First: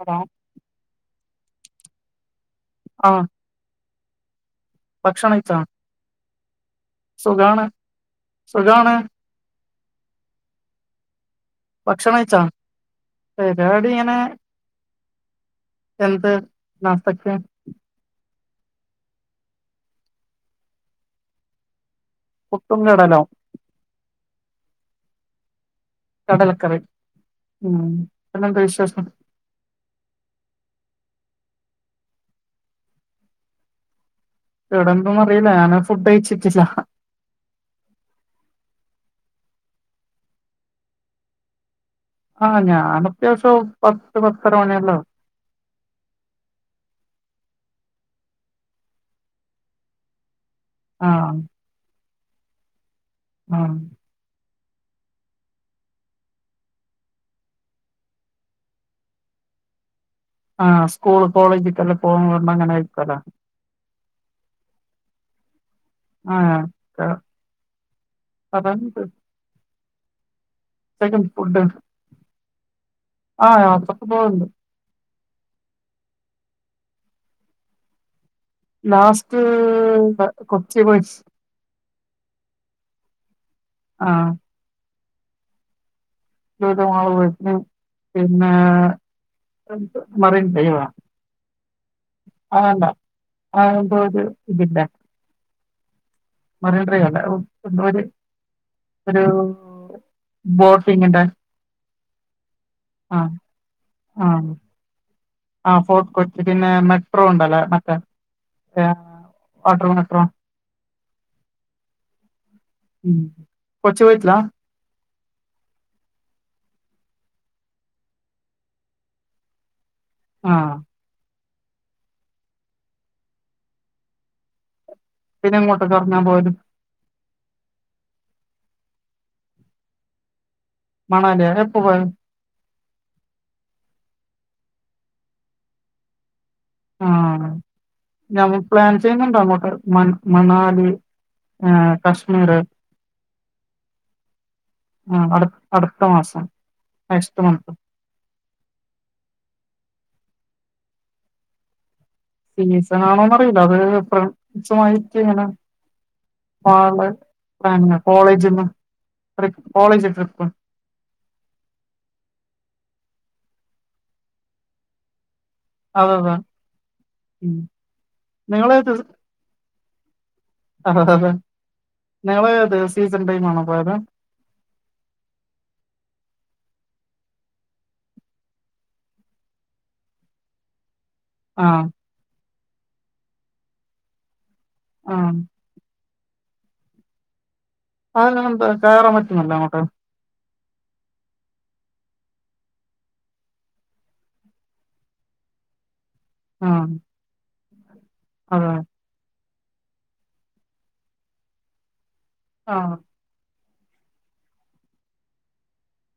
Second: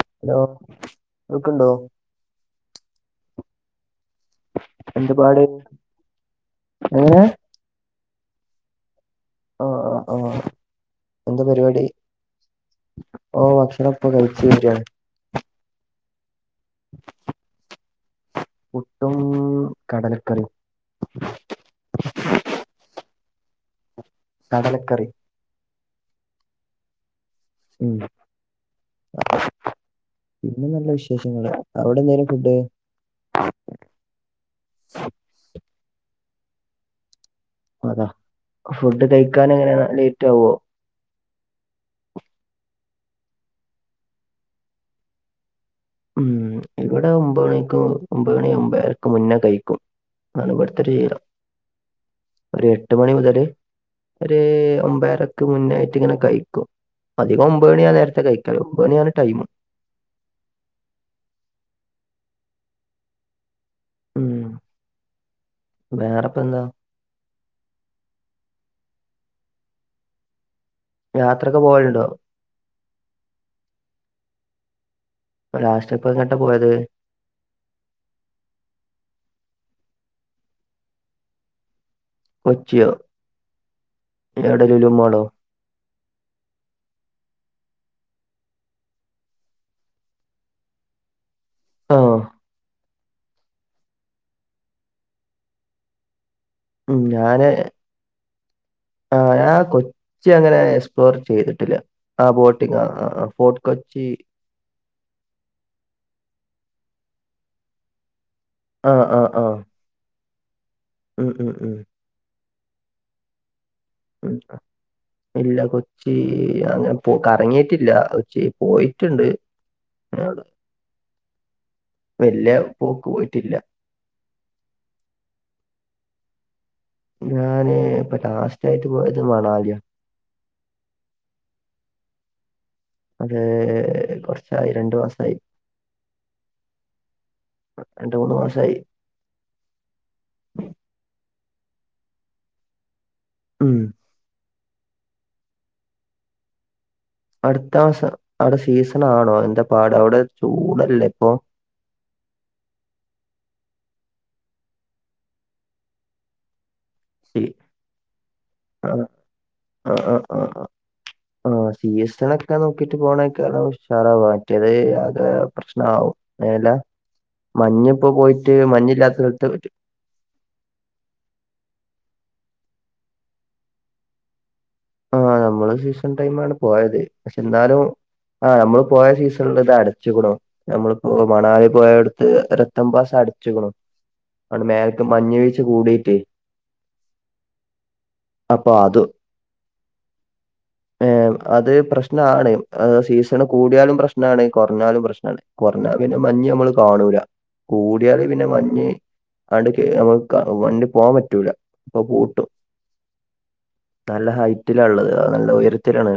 Hello ആഹ് കേക്ക്ണ്ടോ? ആഹാ. എന്താപാട്? കഴിച്ചോ സുഖാണ്, സുഖാണ്. ആഹ്, ആഹ്, ആഹ്, എന്താ പരിപാടി? ഭക്ഷണം കഴിച്ചോ ഓഹ് പരിപാടി ഭക്ഷണപ്പൊ ഇങ്ങനെ കഴിച്ചിരിക്കാണ്. എന്ത് നാസ്തക്ക? പുട്ടും, കടലക്കറിം. പട്ടും കടലോ? കടലക്കറി. കടലക്കറി ഉം പിന്നെന്താ വിശേഷം പിന്നെ നല്ല വിശേഷങ്ങള് അവിടെ എന്തേന്നു ഫുഡ് ഇവിടെന്തോന്ന് അറിയില്ല ഞാൻ ഫുഡ് കഴിച്ചിട്ടില്ല. അതോ ഫുഡ് കഴിക്കാൻ എങ്ങനെ ലേറ്റാവോ ആഹ് ഞാൻ അത്യാവശ്യം പത്ത് പത്തരമണിയെല്ലോ ആകും. ഉം ഇവിടെ ഒമ്പത് മണിക്ക് ഒമ്പത് മണി ഒമ്പേരക്ക് മുന്നേ കഴിക്കും. ആണോ അടുത്തെ ചെയ്യാം ആഹ് ഒരു എട്ട് മണി മുതലേ ആഹ് ഒര് ഒമ്പരക്ക് മുന്നായിട്ട് ഇങ്ങനെ കഴിക്കും അധികം ഒമ്പത് മണിയാ നേരത്തെ കഴിക്കല് ഒമ്പത്ണിയാണ് ടൈം. ആഹ് സ്കൂള് കോളേജെല്ലാം പോകണ്ട അങ്ങനെ കഴിക്കല്ല ഉം വേറെപ്പ ആഹ് എന്താ ക്ക അതെന്ത് [unintelligible] ഫുഡ് യാത്രൊക്കെ ആഹ് പോവലുണ്ടോ [unintelligible] ലാസ്റ്ററ്റ്പ്പ എങ്ങോട്ടാ പോയത് ലാസ്റ്റ് കൊച്ചി പോയി കൊച്ചിയോ ആഹ് എവിടെ ലുലുമാളോ ലുലുമാള് പോയി പിന്നെ മറൈൻ ഡ്രൈവോ ഓഹ് അആണ്ട പഴംപൊരി ഇതില്ലേ മറൈൻ ഉം ഡ്രൈവല്ല ഞാന് [inaudible] ആഹ് ഞാൻ കൊച്ചി അങ്ങനെ എക്സ്പ്ലോർ ബോട്ടിങ്ങിന്റെ ചെയ്തിട്ടില്ല. ആഹ് ബോട്ടിംഗ ആഹ് ആഹ് ഫോർട്ട് കൊച്ചി. ആഹ് ഫോർട്ട് കൊച്ച് പിന്നെ മെട്രോ ഉണ്ടല്ലേ മറ്റേ ആഹ് ആഹ് ആഹ് വാട്ടർ മെട്രോ ഉം ഉം ഉം ഉം കൊച്ചി പോയിട്ടില്ല ഉം അഹ് ഇല്ല കൊച്ചി അങ്ങനെ പോ കറങ്ങിയിട്ടില്ല കൊച്ചി പോയിട്ടുണ്ട്. ആ വല്യ പോക്ക് പോയിട്ടില്ല. പിന്നെ എങ്ങോട്ടൊക്ക കറങ്ങാൻ പോവല് ഞാന് ഇപ്പൊ ലാസ്റ്റ് ആയിട്ട് പോയത് മണാലിയ മണാലിയ എപ്പൊ പോയി അത് കൊറച്ചായി രണ്ടു മാസായി ആഹ് രണ്ട് മൂന്ന് നമ്മ മാസായി പ്ലാൻ ചെയ്യുന്നുണ്ട് അങ്ങോട്ട് മണാലി കശ്മീർ ഉം. ആഹ് അടു അടുത്ത മാസം. നെക്സ്റ്റ് മന്ത് അടുത്ത മാസം അവിടെ സീസൺ ആണോ എന്താ പാട് അവിടെ ചൂടല്ലേ ഇപ്പൊ സീസൺ ആണോന്ന്റിയില്ല അത് സീ- [unintelligible] കോളേജ്ന്ന് ആ ട്രിപ്പ് കോളേജ് ട്രിപ്പ് ആഹ് സീസൺ ഒക്കെ നോക്കിട്ട് പോണേക്ക ഉഷാറാ മറ്റേത് അതെ പ്രശ്നമാവും അതെ അങ്ങനെ അല്ലാ ഉം മഞ് ഇപ്പോ പോയിട്ട് നിങ്ങളേത് സ- മഞ്ഞില്ലാത്ത സ്ഥലത്ത് അതെ ഹ അതെങ്ങള് സീസൺ ടൈമ് ആണോ പോയത് ആഹ് നമ്മള് സീസൺ ടൈം ആണ് പോയത് പക്ഷെ എന്നാലും ആഹ് നമ്മള് പോയ സീസണില് ഇത് അടച്ചുക്കുണോ നമ്മളിപ്പോ മണാലി ആഹ് പൊയോട്ത് സമയത്ത് ഒരു ഏറ്റോമ്പത് ദിവസം അടച്ചുക്ണൂ ആണ് മേലക്ക് ആഹ് മഞ്ഞ് വീഴ്ച്ചകൂടിട്ട് അങ്ങനെന്താ അപ്പൊ കയറാൻ പറ്റുന്നല്ല അങ്ങോട്ട് ഏഹ് അത് പ്രശ്നാണ് അത് സീസൺ കൂടിയാലും പ്രശ്നാണ് കുറഞ്ഞാലും പ്രശ്നാണ്. കുറഞ്ഞ പിന്നെ മഞ്ഞ് നമ്മള് ആഹ് കാണൂല കൂടിയാല് പിന്നെ അതെ മഞ്ഞ് അങ്ങട്ട് കേറാ വണ്ടി പോകാൻ പറ്റൂല അപ്പൊ പൂട്ടും ആഹ് നല്ല ഹൈറ്റിലാള്ളത് നല്ല ഉയരത്തിലാണ്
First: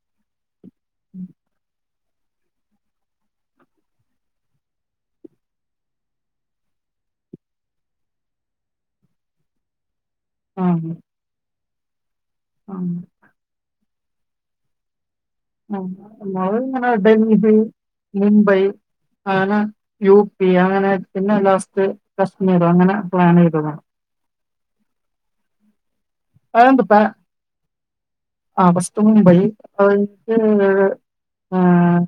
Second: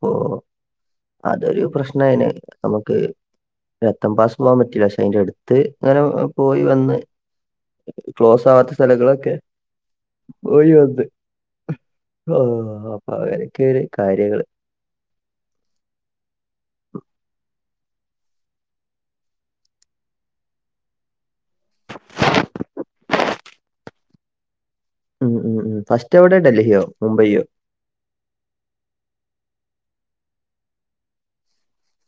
പ്പോ അതൊരു പ്രശ്നായ്നെ നമുക്ക് രത്തം പാസ് പോവാൻ പറ്റില്ല പക്ഷെ അയ്ന്റട്ത്ത് ങ്ങനെ പോയി വന്ന് ക്ലോസാവാത്ത സ്ഥലങ്ങളൊക്കെ പോയി ആഹ് വന്ന് ആഹ് അപ്പൊ അങ്ങനൊക്കെ ഒര് കാര്യങ്ങള് [unintelligible] ഡൽഹി മുംബൈ അനെ യു പി അങ്ങനെ പിന്നെ ലാസ്റ്റ് കശ്മീർ അങ്ങനെ പ്ലാനെയ്തതാണ് ഉം ഉം ഉം ഫസ്റ്റെവിടെ ഡൽഹിയോ മുംബൈയോ ആഹ് ഫസ്റ്റ് മുംബൈ അത് കഴിട്ട് ആഹ്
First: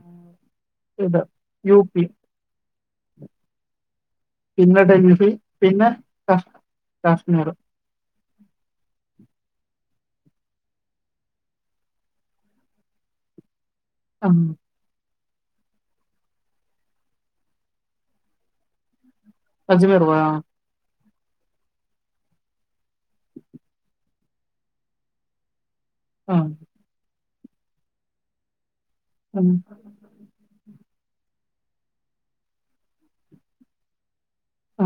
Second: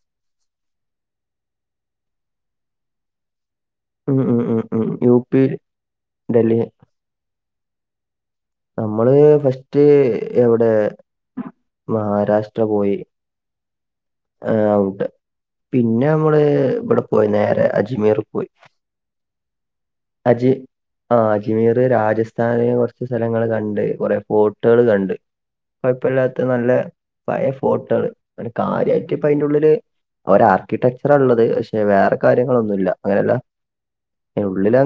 ഇവിടെ യുപി ഉം ഉം ഉം പിന്നെ ഉം ഡൽഹി യുപിയിൽ പിന്നെ കാശ് ഡൽഹി കാശ്മീർ നമ്മള് ഫസ്റ്റ് എവിടെ മഹാരാഷ്ട്ര പോയി ആഹ് അവ്ടെ പിന്നെയമ്മള് ഇവിടെ പോയി നേരെ അജ്മീറ് പോയി അജ്മേറോ അജ് ആഹ് അജ്മീറ് രാജസ്ഥാന് കൊറച്ച് സ്ഥലങ്ങള് കണ്ട് കൊറെ ഫോർട്ടുകള് കണ്ട് കൊയപ്പല്ലാത്ത ആഹ് നല്ല പയേ ഫോർട്ടുകള് ആഹ് കാര്യായിട്ടിപ്പയിന്റുള്ളില് ഒരാർക്കിടെക്ചറാള്ളത് പക്ഷേ വേറെ കാര്യങ്ങളൊന്നുല്ല അങ്ങനെല്ല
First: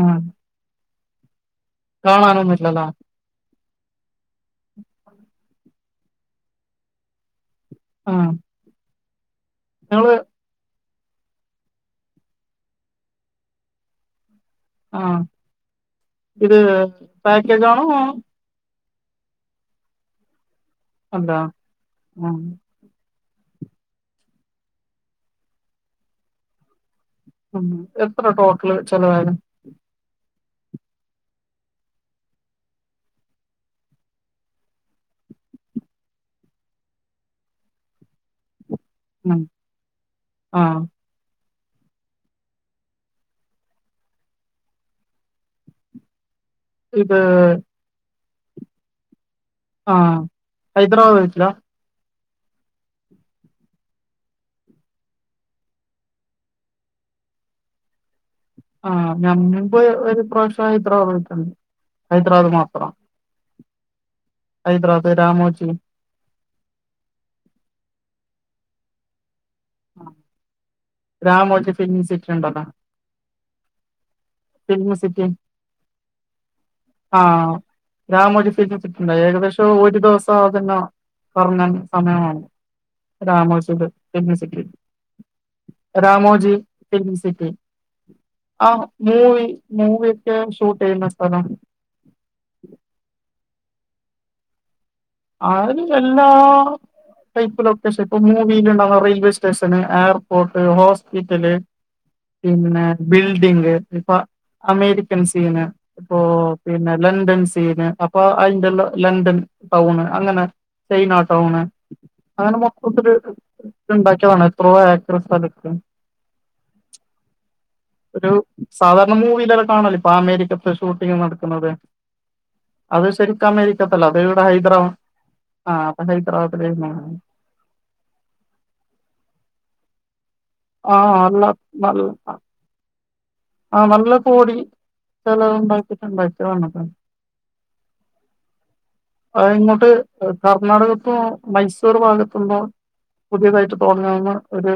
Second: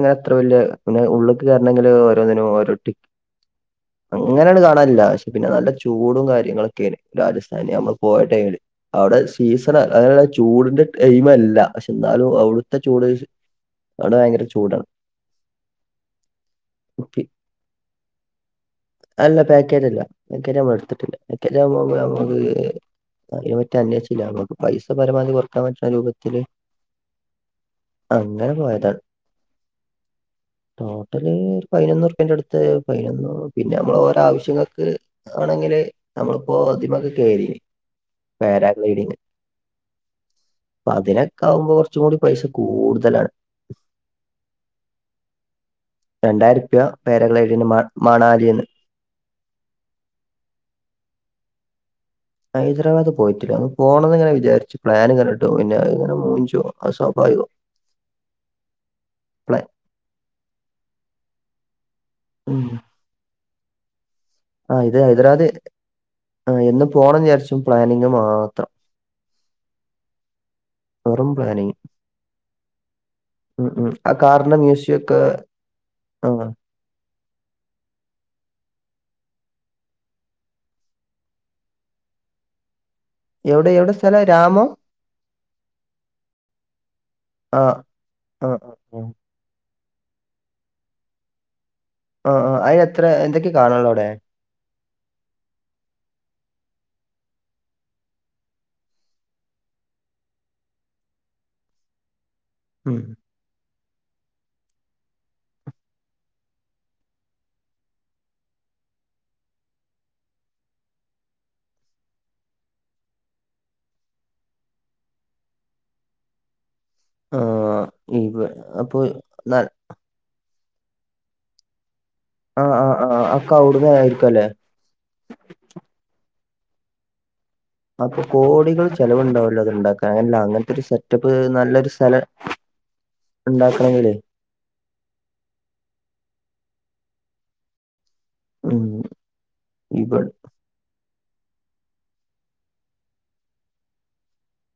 ആഹ് വല്യ പിന്നെ ഉള്ള്ക്ക് കേറണങ്കില് ഓരോന്നിനും ഓരോ കാണാനൊന്നുല്ലല്ലോ ടിക്ക അങ്ങനാട് കാണാനില്ല പക്ഷെ പിന്ന നല്ല ചൂടും കാര്യങ്ങളൊക്കേനു രാജസ്ഥാനി അമ്മള് പോയ ആഹ് ടൈംമില് അവിടെ സീസണ നിങ്ങള് [unintelligible] ചൂടിന് ടൈമല്ല പക്ഷെന്നാലും അവിടുത്തെ ചൂട് അവിടെ ഭയങ്കര ചൂടാണ് ആഹ് ഇത് പി- പാക്കേജാണോ അ അല്ല പാക്കേജല്ല പാക്കേജമ്മളെടുത്തിട്ടില്ല അല്ല പാക്കേജ് ആവുമ്പോ അം അമ്മക്ക് ആഹ് അതിനെ പറ്റി അന്വേഷിച്ചില്ല അമ്മക്ക് പൈസ പരമാധി കൊറക്കാൻ പറ്റുന്ന രൂപത്തിൽ ഉം എത്ര ടോട്ടല് പോയതാണ് ചെലവായത് ടോട്ടല് ഒര് പൈനൊന്ന് റുപ്യേന്റടുത്ത് പൈനൊന്ന് പിന്നെ നമ്മളോരോ ആവശ്യങ്ങക്ക് ആണെങ്കില് അമ്മളിപ്പോ ഇതീമേക്ക് കേറീനി പാരാഗ്ലൈഡിങ് ആഹ് ആഹ്.. അതിനൊക്കാവുമ്പോ കൊറച്ചും കൂടി പൈസ കൂടുതലാണ് രണ്ടായിരുപ്യ ഇത് പേരഗ്ലൈഡിന് മ മാണാലിന്ന് ആഹ് ഹൈദരാബാദ് പോയിട്ടില്ല ഹൈദരാബാദ് പോയിട്ടില്ല ഒന്ന് പോണന്ന്ങ്ങനെ വിചാരിച്ചു പ്ലാന്ങ്ങനട്ടോ പിന്നെ ഇങ്ങനെ [unintelligible] സ്വാഭാവികോ [inaudible] ആഹ് ഞമ്മൻ്പ് ഒരു പ്രാവശ്യം ഹൈദ്രാബാദൊയ്ട്ടുണ്ട് ഹൈദ്രാബാദ് ഉം മാത്രം ആ ഇത് ഹൈദരാബാദ് ഹൈദ്രാദ് രാമോജി ആ എന്നും പോണം വിചാരിച്ചു പ്ലാനിങ് മാത്രം ആ വെറും രാമോജി പ്ലാനിങ് ഫിലിം സിറ്റിണ്ടല്ലോ ഉം ഉം ആ കാറിന്റെ ഫിലിം മ്യൂസിയെക്കെ സിറ്റി ആ ആഹ് രാമോജി ഫിലിം സിറ്റിണ്ട് ഏകദേശം ഒരു ദെവസം അതന്നേണം കറങ്ങാന് സമയം വേണം എവിടെ എവിടെ സ്ഥലം രാമോ [unintelligible] രാമോജി ഫിലിം സിറ്റി ആ ആ ആ ആഹ് ആ. മൂവി മൂവിയെക്കെ ഷൂട്ട് ചെയ്യുന്ന സ്ഥലം ആഹ് ആഹ് അയ്നെത്ര എന്തൊക്കെയ കാണാള്ളോവ്ടെ [unintelligible] എല്ലാ ടൈപ്പ് ലൊക്കേഷൻ ഇപ്പ movie [unintelligible] railway station airport hospital പിന്നെ ഉം. ബിൽഡിങ് ഇപ്പ അമേരിക്കൻ സീന് ഇപ്പോ പിന്നെ ലണ്ടൻ സീന് അപ്പൊ അതിന്റെള്ള ലണ്ടൻ ടൗണ് അങ്ങനെ ചൈനാ ടൗണ് അങ്ങനെ, മൊത്തത്തില് ണ്ടാക്കിയതാണ് എത്രയോ, ഏക്കർ സ്ഥലത്ത്. ആഹ്‌. ഒരു, സാധാരണ മൂവിയിലല്ലെ കാണല്ലോ? ഇപ്പൊ, അമേരിക്കത്തെ ഷൂട്ടിംഗ് നടക്കുന്നത്. ആ ആ അത്, ആ ശരിക്കും ഒക്കെ അവിടുന്ന് അമേരിക്കത്തല്ല. അത് ആയിരിക്കും ഇവിടെ അല്ലേ ഹൈദരം. ആഹ്, അപ്പ, ഹൈദരാബാദിലായ് രുന്നു. അപ്പൊ, കോടികൾ ചെലവുണ്ടാവല്ലോ? അത്, ണ്ടാക്ക ല്ല അങ്ങന ഒരു ആ സെറ്റപ്പ്, നല്ല നല്ലൊരു സ്ഥലം. ആഹ്, ഉണ്ടാക്കണെങ്കിലേ നല്ല കോടി ചിലവ്. ണ്ടാക്കിട്ടുണ്ടാ [unintelligible] ഉം ആഹ്, ഇങ്ങോട്ട്. ഇവ കർണാടകത്തോ, മൈസൂർ ഭാഗത്തുന്നോ, പുതിയതായിട്ട് തൊട് ങ്ങവുന്ന ഒരു.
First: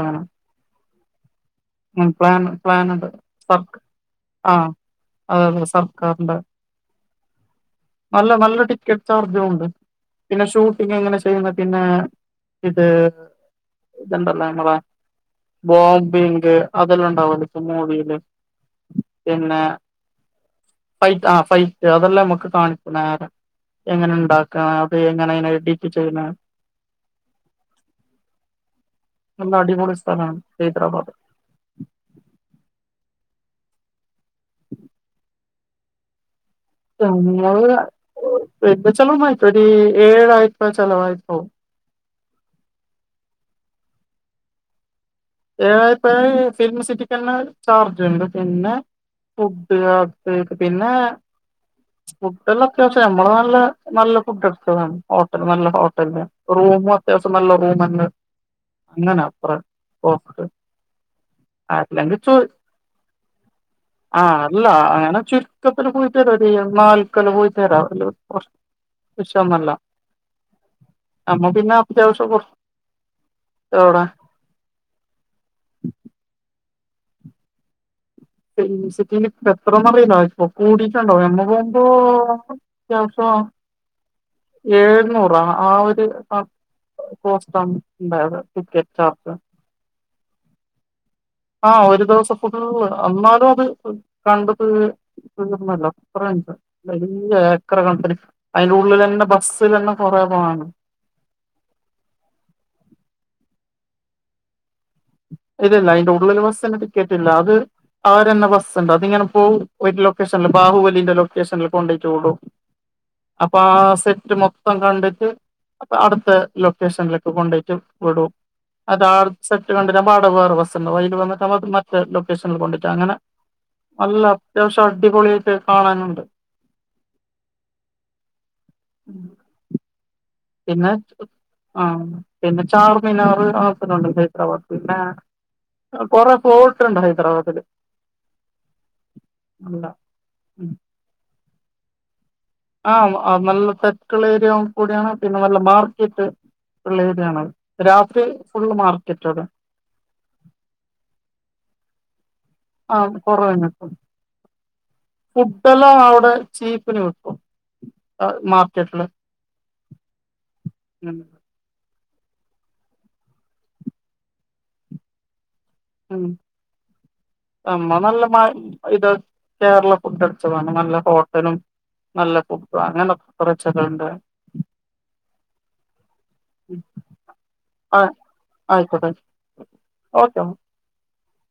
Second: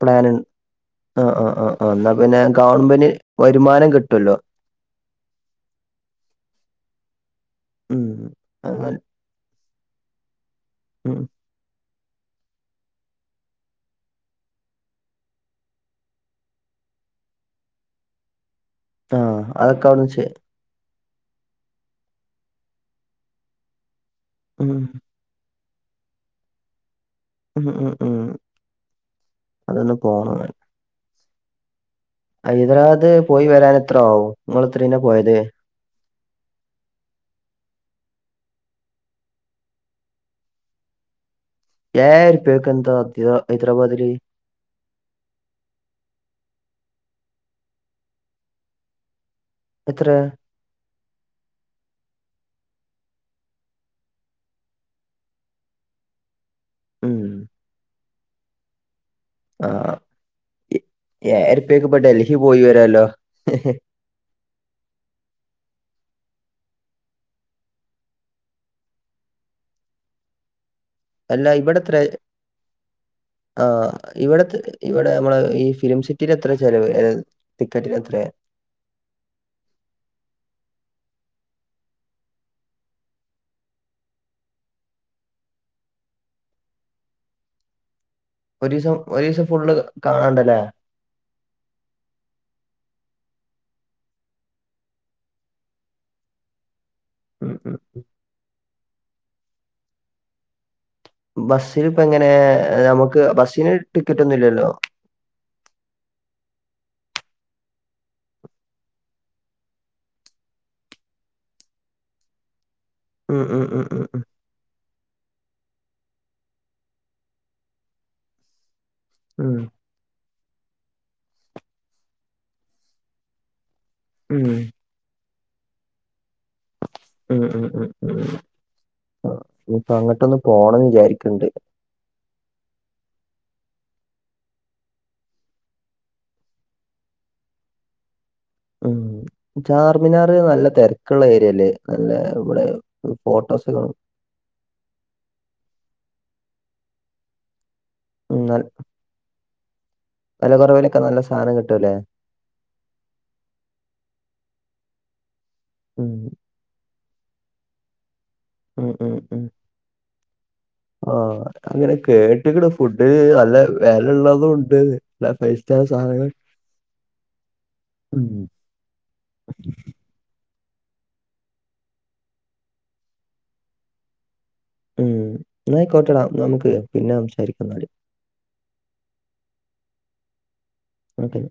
പ്ലാൻ ആ ആ ആ ആ എന്നാ പിന്നെ പ്ലാൻണ്ട് ഗവൺമെന്റ് സർക്ക വരുമാനം കിട്ടുവല്ലോ ആഹ്, അതെതെ സർക്കാർണ്ട്! ഉം അല്ല, നല്ല, അങ്ങനെ ടിക്കറ്റ് ചാർജുംണ്ട്. പിന്നെ, ഷൂട്ടിങ് എങ്ങനെ ഉം ചെയ്യുന്ന? പിന്നെ ഇത്. ഇതണ്ടല്ലേ, എ ബോംബിങ് അതെല്ലാം ഉണ്ടാവല്ല. മൂവിയില്, ആഹ് പിന്നെ. അതൊക്കെ അവിടുന്ന് ചെയ്യ ഫൈറ്റ് ആഹ്, ഫൈറ്റ് അതെല്ലാം നമുക്ക് കാണിക്ക നേര, എങ്ങനെ ണ്ടാക്ക ഉം അത്. ങ്ങനെ അയിന് ടിക്ക് ചെയ്യണെ? ഉം ഉം ഉം നല്ല, അതൊന്ന് അടിപൊളി സ്ഥല പോണം മാണ്. ഹൈദരാബാദ്. ഹൈദരാവാദ് പോയി വരാൻ എത്ര ആവും? ങ്ങള് എത്രീന പോയത്. [unintelligible] ഏയായിർപ്പക്ക് ന്ത, ഹൈദരാബാദ്ല്. ഏയാർപ്പ ഫിലിം സിറ്റിക്ക് തന്നെ ചാർജ്ണ്ട് പിന്നെ. ഫുഡ്, എത്ര അത്‌, തൊക പിന്നെ. ഫുഡല് ത്യാവശ്യം. നമ്മള് നല്ല നല്ല ഫുഡ് എടുത്തതാണ്. ഹോട്ടല് നല്ല ഹോടൽന്ന്. റൂമും ഉം അത്യാശ്യം, നല്ല റൂമന് ങ്ങനെ. ആഹ്, ഏയർപ്പക്ക പ്പ അല്ലെങ്കിൽ ഡൽഹി പോയി വരല്ലോ? ആഹ്, അല്ല, അങ്ങനെ ചുരുക്കത്തില് പോയിതരാ നാൽക്കല് പോയി വരാല്ലോ? വിശ്വന്നല്ല. അല്ല, ഇവിടെ ത്രെ? ആഹ്, അവിടെ ഇവിടത്തെ... ഇവിടെ, നമ്മള ഈ ഫിലിം സിറ്റിൽ എത്രെ ചെലവ്? അല്ല, ടിക്കറ്റിനെത്രെ? ഈ... ഫിലിം സിറ്റിൽ ഇപ്പഎത്രന്നറിയില്ല. ഇപ്പ കൂടിയിട്ടുണ്ടാവോ, എമ്മ പോകുമ്പോ? [unintelligible] ഏഴുന്നൂറാ ആ ഒരു അഹ് കോസ്റ്റാണ് ഉണ്ടായത് ടിക്കറ്റ് ഒരീസം, ചാർജ് ഒരീസം, ഫുള്ള്കാണാണ്ടല്ലേ? ആഹ്, ഒര്ദിവസംഫുള്ള്, ന്നാലും അത് കണ്ടു തീ.. [unintelligible] വലിയ ഉം ഉം ഏക്കറകൺ ക്കിന്, അയ്ന്റെ ഉള്ളിലന്നെ, ബസ്സിലെ ന്നെ കൊറേ പോവാണ്ട്. ബസ്സില് പ്പഎങ്ങനെ.. നമുക്ക് ബസ്സിന് ടിക്കറ്റ് ഒന്നുംല്യ ല്ലോ? ഇല്ലല്ല, അയ്ന്റെ ഉള്ളില്. ബസ്സിന് ടിക്കറ്റ് ഇല്ല, അത്. അവരെന്നെബസ്സ്ണ്ട്. അതിങ്ങനെ പോവും. ഒരു ലൊക്കേഷനില് ബാഹുവലിന്റെ ലൊക്കേഷനില് കൊണ്ടോയിട്ട് വിടും. ഉം അപ്പ, ഉം ഉം ആഹ്, ഉം സെറ്റ്മൊ ത്തംകണ്ടിട്ട്, അട്ത്ത ലൊക്കേഷനിലേക്ക് കൊണ്ടയിട്ട് വിടും. അതാ, ആർ, ഉം സെറ്റ് കണ്ടിലെ പാടെ വേറെ വസ്സ്ണ്ടാവും. അയ്ല് വന്നിട്ട് മറ്റേ ലൊക്കേഷനിൽ കൊണ്ടിട് അങ്ങനെ. അല്ല, ഉം അത്യാവശ്യ അടിപൊളി ആയിട്ട് കാണാനുണ്ട്. ഉം, ഉം, ഉം, ഉ ഇപ്പ അങ്ങട്ടൊന്നും. പിന്നെ, ആഹ്, പിന്നെചാർമിനാറ് അവട തന്നെണ്ട്. ഹൈദരാബാദ്. പിന്നെ, കൊറെ ഫോൾട്ട് ണ്ട് ഹൈദറാബാദില്. ഉം, ചാർമിനാർ നല്ല തെരക്ക്ള്ള ഏര്യല്ലേ? അല്ലേ? ഇവടെ ഫോട്ടോസ്കാണും. ക്ക്ള്ള ഏരിയ കൂട്യണ്. പിന്നെ നല്ല മാർക്കറ്റ് ള്ള ഏര്യാണ്. രാത്രി ഫുള്ള് മാർക്ക [unintelligible] വെലകൊറവിലൊക്കെ നല്ല സാനംകിട്ടൂലെ ആഹ് കൊറേ [unintelligible] ഫുഡല്ലാം ഉം അവടെ ചീപ്പിന് വിക്കും അഹ് മാ ഉം ഉം ഉം ആഹ് ഉം ഞാൻ ങ്ങനെ കേട്ട്ക്ക്ണ് ഫുഡ് നല്ല വെലയള്ളതുണ്ട് ല്ല ഫൈസ്റ്റാർ സാ ഉം അമ്മ നല്ല ഉം ഇത് കേരള ഫുഡ് അട്ച്ചും അന് നല്ല ഹോട്ടലും നല്ല ഫുഡും അങ്ങനൊക്കെ കുറേ ചൊക്കെണ്ട് ഉം ന്നാ അയ്ക്കോട്ടടാ നമുക്ക് പിന്നെ സംസാരിക്കന്നാല് അയ്ക്കോട്ടെ ഓക്കെ ഒ ഓക്കെ